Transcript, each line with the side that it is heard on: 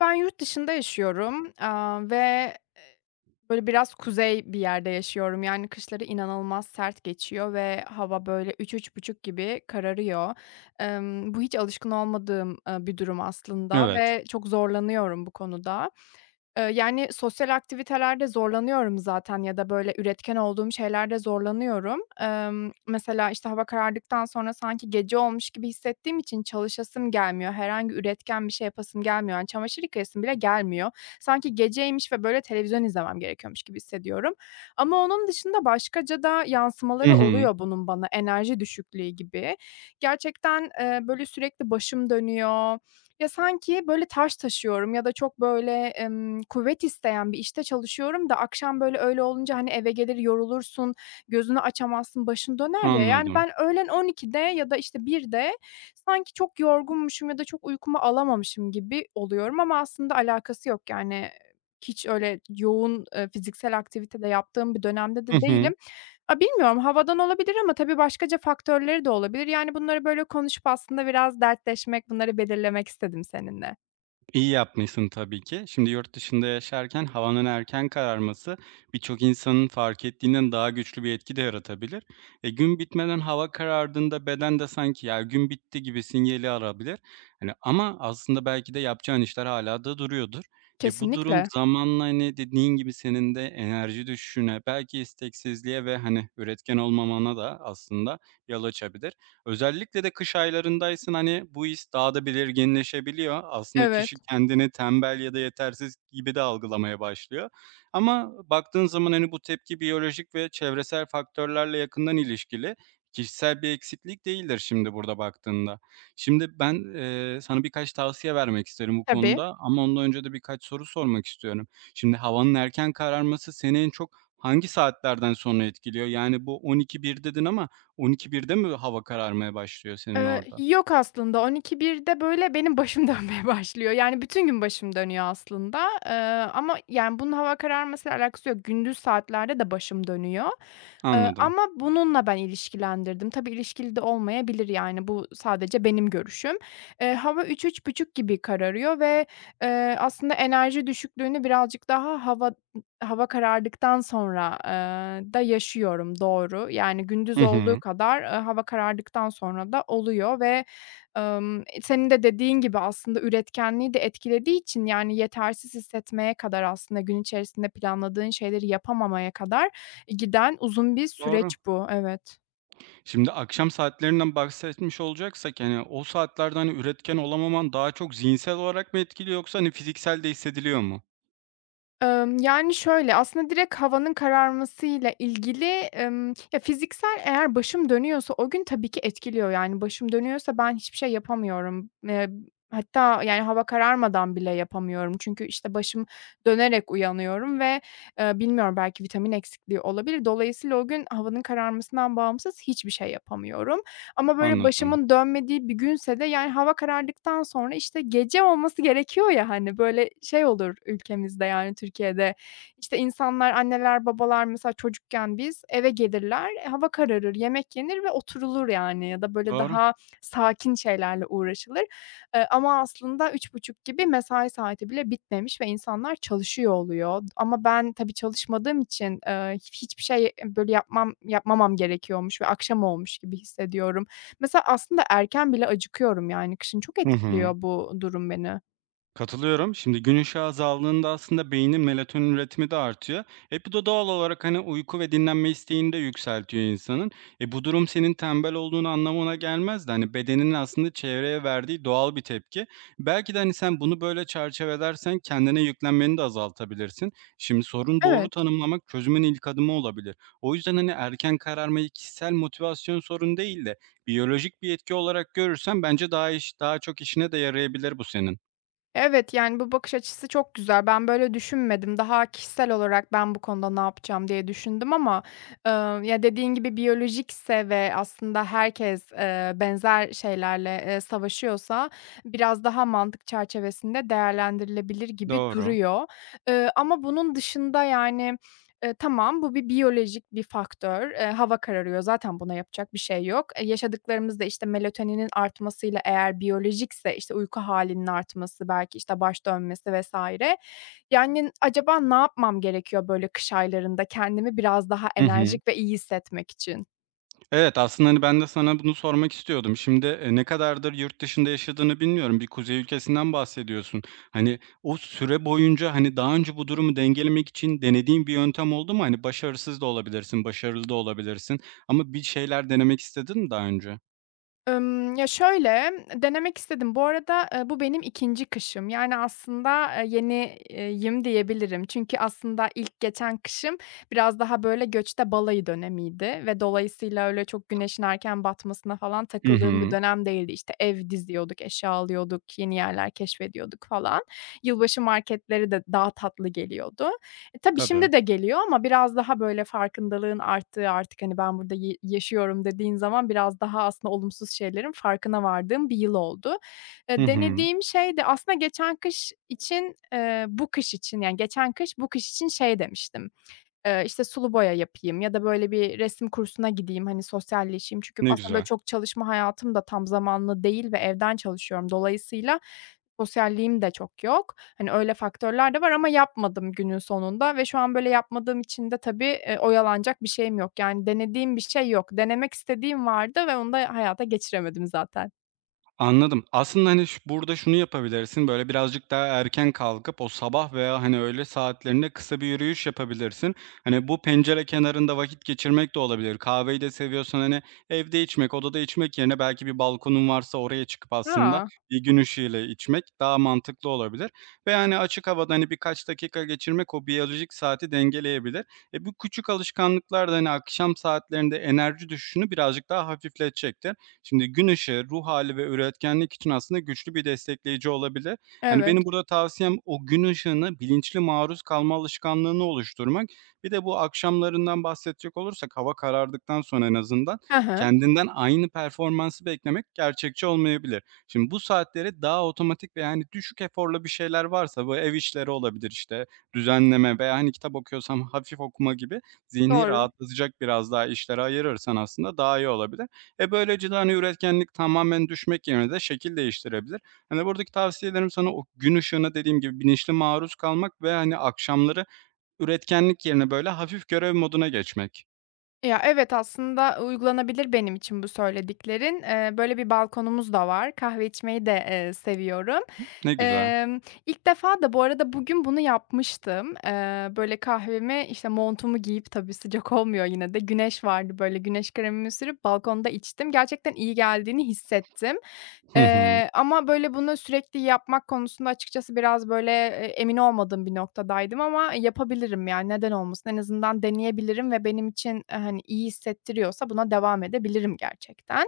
left: Ben yurt dışında yaşıyorum, ve, böyle, biraz kuzey bir yerde yaşıyorum. Yani, kışları inanılmaz sert geçiyor ve hava, böyle, üç üç buçuk gibi kararıyor. Bu hiç alışkın olmadığım, bir durum aslında
right: Evet.
left: ve çok zorlanıyorum bu konuda. Yani, sosyal aktivitelerde zorlanıyorum zaten ya da, böyle, üretken olduğum şeylerde zorlanıyorum. Mesela, işte, hava karardıktan sonra sanki gece olmuş gibi hissettiğim için çalışasım gelmiyor. Herhangi üretken bir şey yapasım gelmiyor. Yani, çamaşır yıkayasım bile gelmiyor. Sanki geceymiş ve, böyle, televizyon izlemem gerekiyormuş gibi hissediyorum. Ama onun dışında başkaca da
right: Hı
left: yansımaları
right: hı.
left: oluyor bunun bana, enerji düşüklüğü gibi. Gerçekten, böyle, sürekli başım dönüyor, ya, sanki böyle taş taşıyorum ya da çok böyle, kuvvet isteyen bir işte çalışıyorum da akşam böyle öyle olunca, hani, eve gelir yorulursun, gözünü açamazsın, başın döner ya. Yani,
right: Anladım.
left: ben öğlen 12'de ya da, işte, 13.00'de sanki çok yorgunmuşum ya da çok uykumu alamamışım gibi oluyorum ama aslında alakası yok. Yani, hiç öyle yoğun, fiziksel aktivite de yaptığım bir dönemde
right: Hı
left: de
right: hı.
left: değilim. Bilmiyorum, havadan olabilir ama tabii başkaca faktörleri de olabilir. Yani, bunları böyle konuşup aslında biraz dertleşmek, bunları belirlemek istedim seninle.
right: İyi yapmışsın tabii ki. Şimdi yurt dışında yaşarken havanın erken kararması birçok insanın fark ettiğinden daha güçlü bir etki de yaratabilir. E, gün bitmeden hava karardığında beden de sanki ya gün bitti gibi sinyali arabilir. Hani ama aslında belki de yapacağın işler hala da duruyordur. E, bu durum
left: Kesinlikle.
right: zamanla, hani, dediğin gibi senin de enerji düşüşüne, belki isteksizliğe ve, hani, üretken olmamana da aslında yol açabilir. Özellikle de kış aylarındaysın hani, bu his daha da belirginleşebiliyor. Aslında
left: Evet.
right: kişi kendini tembel ya da yetersiz gibi de algılamaya başlıyor. Ama baktığın zaman, hani, bu tepki biyolojik ve çevresel faktörlerle yakından ilişkili. Kişisel bir eksiklik değildir şimdi burada baktığında. Şimdi ben, sana birkaç tavsiye vermek isterim bu
left: Tabii.
right: konuda ama ondan önce de birkaç soru sormak istiyorum. Şimdi havanın erken kararması seni en çok hangi saatlerden sonra etkiliyor? Yani bu 12-1 dedin ama 1200 birde mi hava kararmaya başlıyor senin orada?
left: Yok aslında. On iki birde böyle benim başım dönmeye başlıyor. Yani bütün gün başım dönüyor aslında. Eee, Ama yani bunun hava kararmasıyla alakası yok. Gündüz saatlerde de başım dönüyor.
right: Anladım.
left: Ama bununla ben ilişkilendirdim. Tabii ilişkili de olmayabilir yani bu sadece benim görüşüm. Hava üç üç buçuk gibi kararıyor ve, aslında enerji düşüklüğünü birazcık daha hava karardıktan sonra, da yaşıyorum, doğru. Yani
right: Hı
left: gündüz
right: hı.
left: olduğu kadar, hava karardıktan sonra da oluyor ve, senin de dediğin gibi aslında üretkenliği de etkilediği için, yani yetersiz hissetmeye kadar aslında gün içerisinde planladığın şeyleri yapamamaya kadar giden uzun bir
right: Doğru.
left: süreç bu. Evet.
right: Şimdi akşam saatlerinden bahsetmiş olacaksak, hani, o saatlerde, hani, üretken olamaman daha çok zihinsel olarak mı etkiliyor yoksa, hani, fiziksel de hissediliyor mu?
left: Yani, şöyle, aslında direkt havanın kararmasıyla ilgili, ya, fiziksel eğer başım dönüyorsa o gün tabii ki etkiliyor. Yani, başım dönüyorsa ben hiçbir şey yapamıyorum. Hatta, yani, hava kararmadan bile yapamıyorum. Çünkü, işte, başım dönerek uyanıyorum ve, bilmiyorum belki vitamin eksikliği olabilir. Dolayısıyla o gün havanın kararmasından bağımsız hiçbir şey yapamıyorum. Ama böyle
right: Anladım.
left: başımın dönmediği bir günse de, yani, hava karardıktan sonra, işte, gece olması gerekiyor ya, hani, böyle şey olur ülkemizde, yani, Türkiye'de, işte, insanlar, anneler, babalar mesela çocukken biz eve gelirler, hava kararır, yemek yenir ve oturulur, yani, ya da böyle
right: Doğru.
left: daha sakin şeylerle uğraşılır. Ama aslında üç buçuk gibi mesai saati bile bitmemiş ve insanlar çalışıyor oluyor. Ama ben tabii çalışmadığım için, hiçbir şey, böyle yapmamam gerekiyormuş ve akşam olmuş gibi hissediyorum. Mesela aslında erken bile acıkıyorum yani kışın. Çok
right: Hı hı.
left: etkiliyor bu durum beni.
right: Katılıyorum. Şimdi gün ışığı azaldığında aslında beynin melatonin üretimi de artıyor. E bu da doğal olarak hani uyku ve dinlenme isteğini de yükseltiyor insanın. E bu durum senin tembel olduğunu anlamına gelmez de hani bedenin aslında çevreye verdiği doğal bir tepki. Belki de hani sen bunu böyle çerçevelersen kendine yüklenmeni de azaltabilirsin. Şimdi sorun doğru
left: Evet,
right: tanımlamak çözümün ilk adımı olabilir. O yüzden hani erken kararmayı kişisel motivasyon sorun değil de biyolojik bir etki olarak görürsen bence daha çok işine de yarayabilir bu senin.
left: evet, yani bu bakış açısı çok güzel. Ben böyle düşünmedim. Daha kişisel olarak ben bu konuda ne yapacağım diye düşündüm ama, ya, dediğin gibi biyolojikse ve aslında herkes, benzer şeylerle, savaşıyorsa biraz daha mantık çerçevesinde değerlendirilebilir gibi
right: Doğru.
left: duruyor. Ama bunun dışında yani tamam, bu bir biyolojik bir faktör. Hava kararıyor, zaten buna yapacak bir şey yok. Yaşadıklarımız da, işte, melatoninin artmasıyla eğer biyolojikse, işte, uyku halinin artması, belki, işte, baş dönmesi vesaire. Yani, acaba ne yapmam gerekiyor böyle kış aylarında kendimi biraz daha
right: Hı hı.
left: enerjik ve iyi hissetmek için?
right: Evet, aslında, hani, ben de sana bunu sormak istiyordum. Şimdi, ne kadardır yurt dışında yaşadığını bilmiyorum. Bir kuzey ülkesinden bahsediyorsun. Hani, o süre boyunca, hani, daha önce bu durumu dengelemek için denediğin bir yöntem oldu mu? Hani, başarısız da olabilirsin, başarılı da olabilirsin ama bir şeyler denemek istedin mi daha önce?
left: Ya, şöyle, denemek istedim. Bu arada, bu benim ikinci kışım. Yani, aslında, yeni yim diyebilirim. Çünkü aslında ilk geçen kışım biraz daha, böyle, göçte balayı dönemiydi ve dolayısıyla öyle çok güneşin erken batmasına falan
right: Hı
left: takıldığım bir
right: hı.
left: dönem değildi. İşte, ev diziyorduk, eşya alıyorduk, yeni yerler keşfediyorduk falan. Yılbaşı marketleri de daha tatlı geliyordu. Tabii
right: Tabii.
left: şimdi de geliyor ama biraz daha böyle farkındalığın arttığı, artık, hani, ben burada yaşıyorum dediğin zaman biraz daha aslında olumsuz şeylerin farkına vardığım bir yıl oldu.
right: Hı hı.
left: Denediğim şey de aslında geçen kış için, bu kış için, yani, geçen kış bu kış için şey demiştim. İşte, sulu boya yapayım ya da böyle bir resim kursuna gideyim, hani, sosyalleşeyim. Çünkü
right: Ne
left: aslında böyle
right: güzel.
left: çok çalışma hayatım da tam zamanlı değil ve evden çalışıyorum. Dolayısıyla sosyalliğim de çok yok. Hani, öyle faktörler de var ama yapmadım günün sonunda ve şu an böyle yapmadığım için de tabii, oyalanacak bir şeyim yok. Yani denediğim bir şey yok. Denemek istediğim vardı ve onu da hayata geçiremedim zaten.
right: Anladım. Aslında, hani, burada şunu yapabilirsin, böyle, birazcık daha erken kalkıp o sabah veya, hani, öğle saatlerinde kısa bir yürüyüş yapabilirsin. Hani, bu pencere kenarında vakit geçirmek de olabilir. Kahveyi de seviyorsan, hani, evde içmek, odada içmek yerine belki bir balkonun varsa oraya çıkıp aslında
left: Aa
right: bir gün ışığıyla içmek daha mantıklı olabilir ve, hani, açık havada, hani, birkaç dakika geçirmek o biyolojik saati dengeleyebilir. E, bu küçük alışkanlıklar da, hani, akşam saatlerinde enerji düşüşünü birazcık daha hafifletecektir. Şimdi gün ışığı, ruh hali ve üretkenlik için aslında güçlü bir destekleyici olabilir. Hani,
left: Evet.
right: benim burada tavsiyem o gün ışığına bilinçli maruz kalma alışkanlığını oluşturmak. Bir de bu akşamlarından bahsedecek olursak hava karardıktan sonra en azından
left: Hı hı.
right: kendinden aynı performansı beklemek gerçekçi olmayabilir. Şimdi bu saatleri daha otomatik ve, yani, düşük eforla bir şeyler varsa bu ev işleri olabilir, işte, düzenleme veya, hani, kitap okuyorsam hafif okuma gibi zihni
left: Doğru.
right: rahatlatacak biraz daha işlere ayırırsan aslında daha iyi olabilir. E, böylece de, hani, üretkenlik tamamen düşmek yerine de şekil değiştirebilir. Hani, buradaki tavsiyelerim sana o gün ışığına dediğim gibi bilinçli maruz kalmak ve, hani, akşamları üretkenlik yerine, böyle, hafif görev moduna geçmek.
left: Ya, evet, aslında uygulanabilir benim için bu söylediklerin. Böyle bir balkonumuz da var. Kahve içmeyi de, seviyorum.
right: Ne güzel.
left: İlk defa da bu arada bugün bunu yapmıştım. Böyle kahvemi, işte, montumu giyip tabii sıcak olmuyor yine de güneş vardı, böyle, güneş kremimi sürüp balkonda içtim. Gerçekten iyi geldiğini hissettim.
right: Hı hı.
left: Ama, böyle, bunu sürekli yapmak konusunda açıkçası biraz, böyle, emin olmadığım bir noktadaydım ama yapabilirim, yani, neden olmasın? En azından deneyebilirim ve benim için, hani, iyi hissettiriyorsa buna devam edebilirim gerçekten.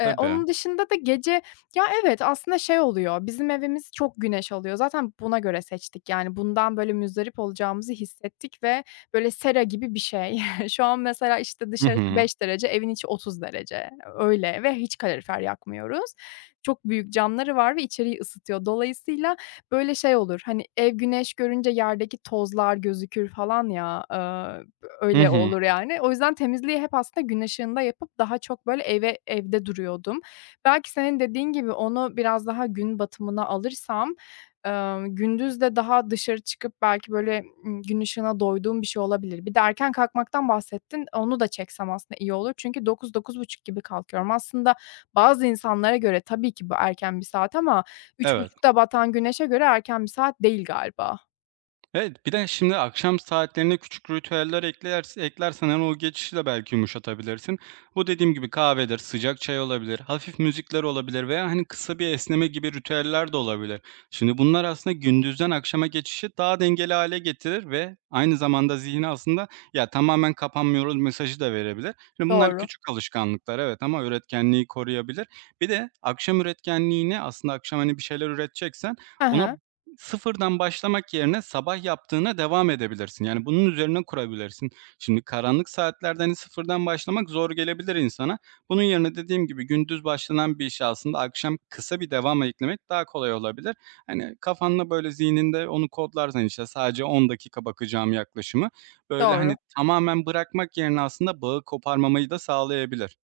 right: Tabii.
left: Onun dışında da gece. Ya, evet, aslında şey oluyor, bizim evimiz çok güneş alıyor. Zaten buna göre seçtik, yani, bundan, böyle, müzdarip olacağımızı hissettik ve, böyle, sera gibi bir şey. Şu an mesela, işte,
right: Hı
left: dışarısı
right: hı.
left: 5 derece, evin içi 30 derece. Öyle ve hiç kalorifer yakmıyoruz, çok büyük camları var ve içeriği ısıtıyor. Dolayısıyla böyle şey olur, hani, ev güneş görünce yerdeki tozlar gözükür falan ya,
right: Hı
left: öyle
right: hı.
left: olur yani. O yüzden temizliği hep aslında gün ışığında yapıp daha çok böyle evde duruyordum. Belki senin dediğin gibi onu biraz daha gün batımına alırsam, gündüz de daha dışarı çıkıp belki böyle, gün ışığına doyduğum bir şey olabilir. Bir de erken kalkmaktan bahsettin, onu da çeksem aslında iyi olur. Çünkü 09.00-09.30 gibi kalkıyorum. Aslında bazı insanlara göre tabii ki bu erken bir saat ama üç
right: Evet.
left: buçukta batan güneşe göre erken bir saat değil galiba.
right: Evet, bir de şimdi akşam saatlerine küçük ritüeller eklersen, hani, o geçişi de belki yumuşatabilirsin. Bu dediğim gibi kahvedir, sıcak çay olabilir, hafif müzikler olabilir veya, hani, kısa bir esneme gibi ritüeller de olabilir. Şimdi bunlar aslında gündüzden akşama geçişi daha dengeli hale getirir ve aynı zamanda zihni aslında, "Ya, tamamen kapanmıyoruz." mesajı da verebilir. Şimdi bunlar
left: Doğru.
right: küçük alışkanlıklar, evet, ama üretkenliği koruyabilir. Bir de akşam üretkenliğini aslında akşam, hani, bir şeyler üreteceksen
left: Hı
right: ona
left: hı.
right: sıfırdan başlamak yerine sabah yaptığına devam edebilirsin. Yani, bunun üzerine kurabilirsin. Şimdi karanlık saatlerde, hani, sıfırdan başlamak zor gelebilir insana. Bunun yerine dediğim gibi gündüz başlanan bir işe aslında akşam kısa bir devamla eklemek daha kolay olabilir. Hani, kafanla böyle, zihninde onu kodlarsan, işte, sadece 10 dakika bakacağım yaklaşımı, böyle, hani,
left: Doğru.
right: tamamen bırakmak yerine aslında bağı koparmamayı da sağlayabilir.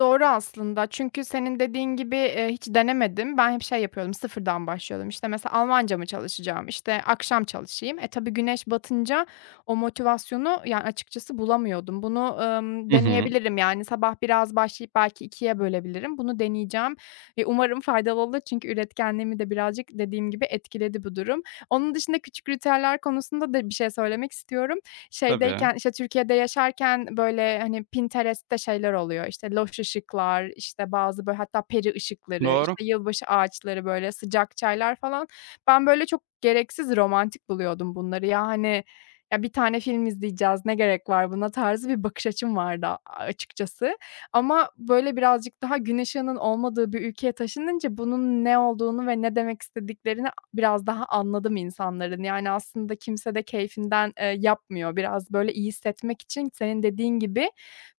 left: Doğru aslında çünkü senin dediğin gibi, hiç denemedim. Ben hep şey yapıyordum, sıfırdan başlıyordum. İşte, mesela Almanca mı çalışacağım, İşte akşam çalışayım. Tabii güneş batınca o motivasyonu, yani, açıkçası bulamıyordum. Bunu,
right: Hı hı.
left: deneyebilirim, yani, sabah biraz başlayıp belki ikiye bölebilirim. Bunu deneyeceğim ve umarım faydalı olur çünkü üretkenliğimi de birazcık dediğim gibi etkiledi bu durum. Onun dışında küçük ritüeller konusunda da bir şey söylemek istiyorum
right: Tabii.
left: şeydeyken, işte, Türkiye'de yaşarken, böyle, hani, Pinterest'te şeyler oluyor, işte, loş ışıklar, işte, bazı, böyle, hatta peri ışıkları,
right: Doğru.
left: işte, yılbaşı ağaçları, böyle, sıcak çaylar falan. Ben, böyle, çok gereksiz romantik buluyordum bunları. Ya, hani, ya, bir tane film izleyeceğiz, ne gerek var buna tarzı bir bakış açım vardı açıkçası. Ama, böyle, birazcık daha gün ışığının olmadığı bir ülkeye taşınınca bunun ne olduğunu ve ne demek istediklerini biraz daha anladım insanların. Yani, aslında kimse de keyfinden, yapmıyor. Biraz, böyle, iyi hissetmek için senin dediğin gibi,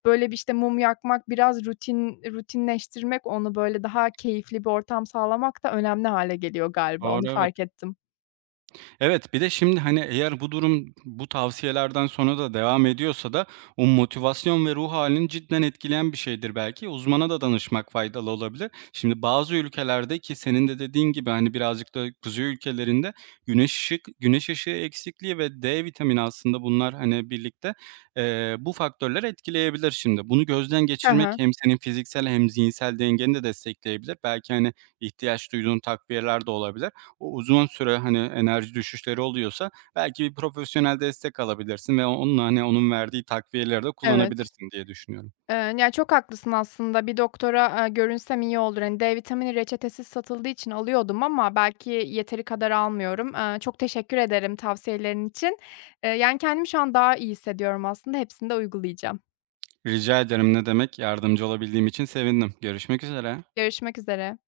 left: böyle, bir, işte, mum yakmak, biraz rutinleştirmek, onu, böyle, daha keyifli bir ortam sağlamak da önemli hâle geliyor galiba. Onu
right: Doğru, evet.
left: fark ettim.
right: Evet, bir de şimdi, hani, eğer bu durum bu tavsiyelerden sonra da devam ediyorsa da o motivasyon ve ruh halini cidden etkileyen bir şeydir belki. Uzmana da danışmak faydalı olabilir. Şimdi bazı ülkelerde ki senin de dediğin gibi, hani, birazcık da kuzey ülkelerinde güneş ışığı eksikliği ve D vitamini aslında bunlar, hani, birlikte, bu faktörler etkileyebilir şimdi. Bunu gözden
left: Hı
right: geçirmek
left: hı.
right: hem senin fiziksel hem zihinsel dengeni de destekleyebilir. Belki, hani, ihtiyaç duyduğun takviyeler de olabilir. O uzun süre, hani, enerji düşüşleri oluyorsa belki bir profesyonel destek alabilirsin ve onunla, hani, onun verdiği takviyeleri de
left: Evet.
right: kullanabilirsin diye düşünüyorum.
left: Yani, çok haklısın aslında. Bir doktora, görünsem iyi olur. Hani, D vitamini reçetesiz satıldığı için alıyordum ama belki yeteri kadar almıyorum. Çok teşekkür ederim tavsiyelerin için. Yani, kendimi şu an daha iyi hissediyorum aslında. Hepsini de uygulayacağım.
right: Rica ederim, ne demek. Yardımcı olabildiğim için sevindim. Görüşmek üzere.
left: Görüşmek üzere.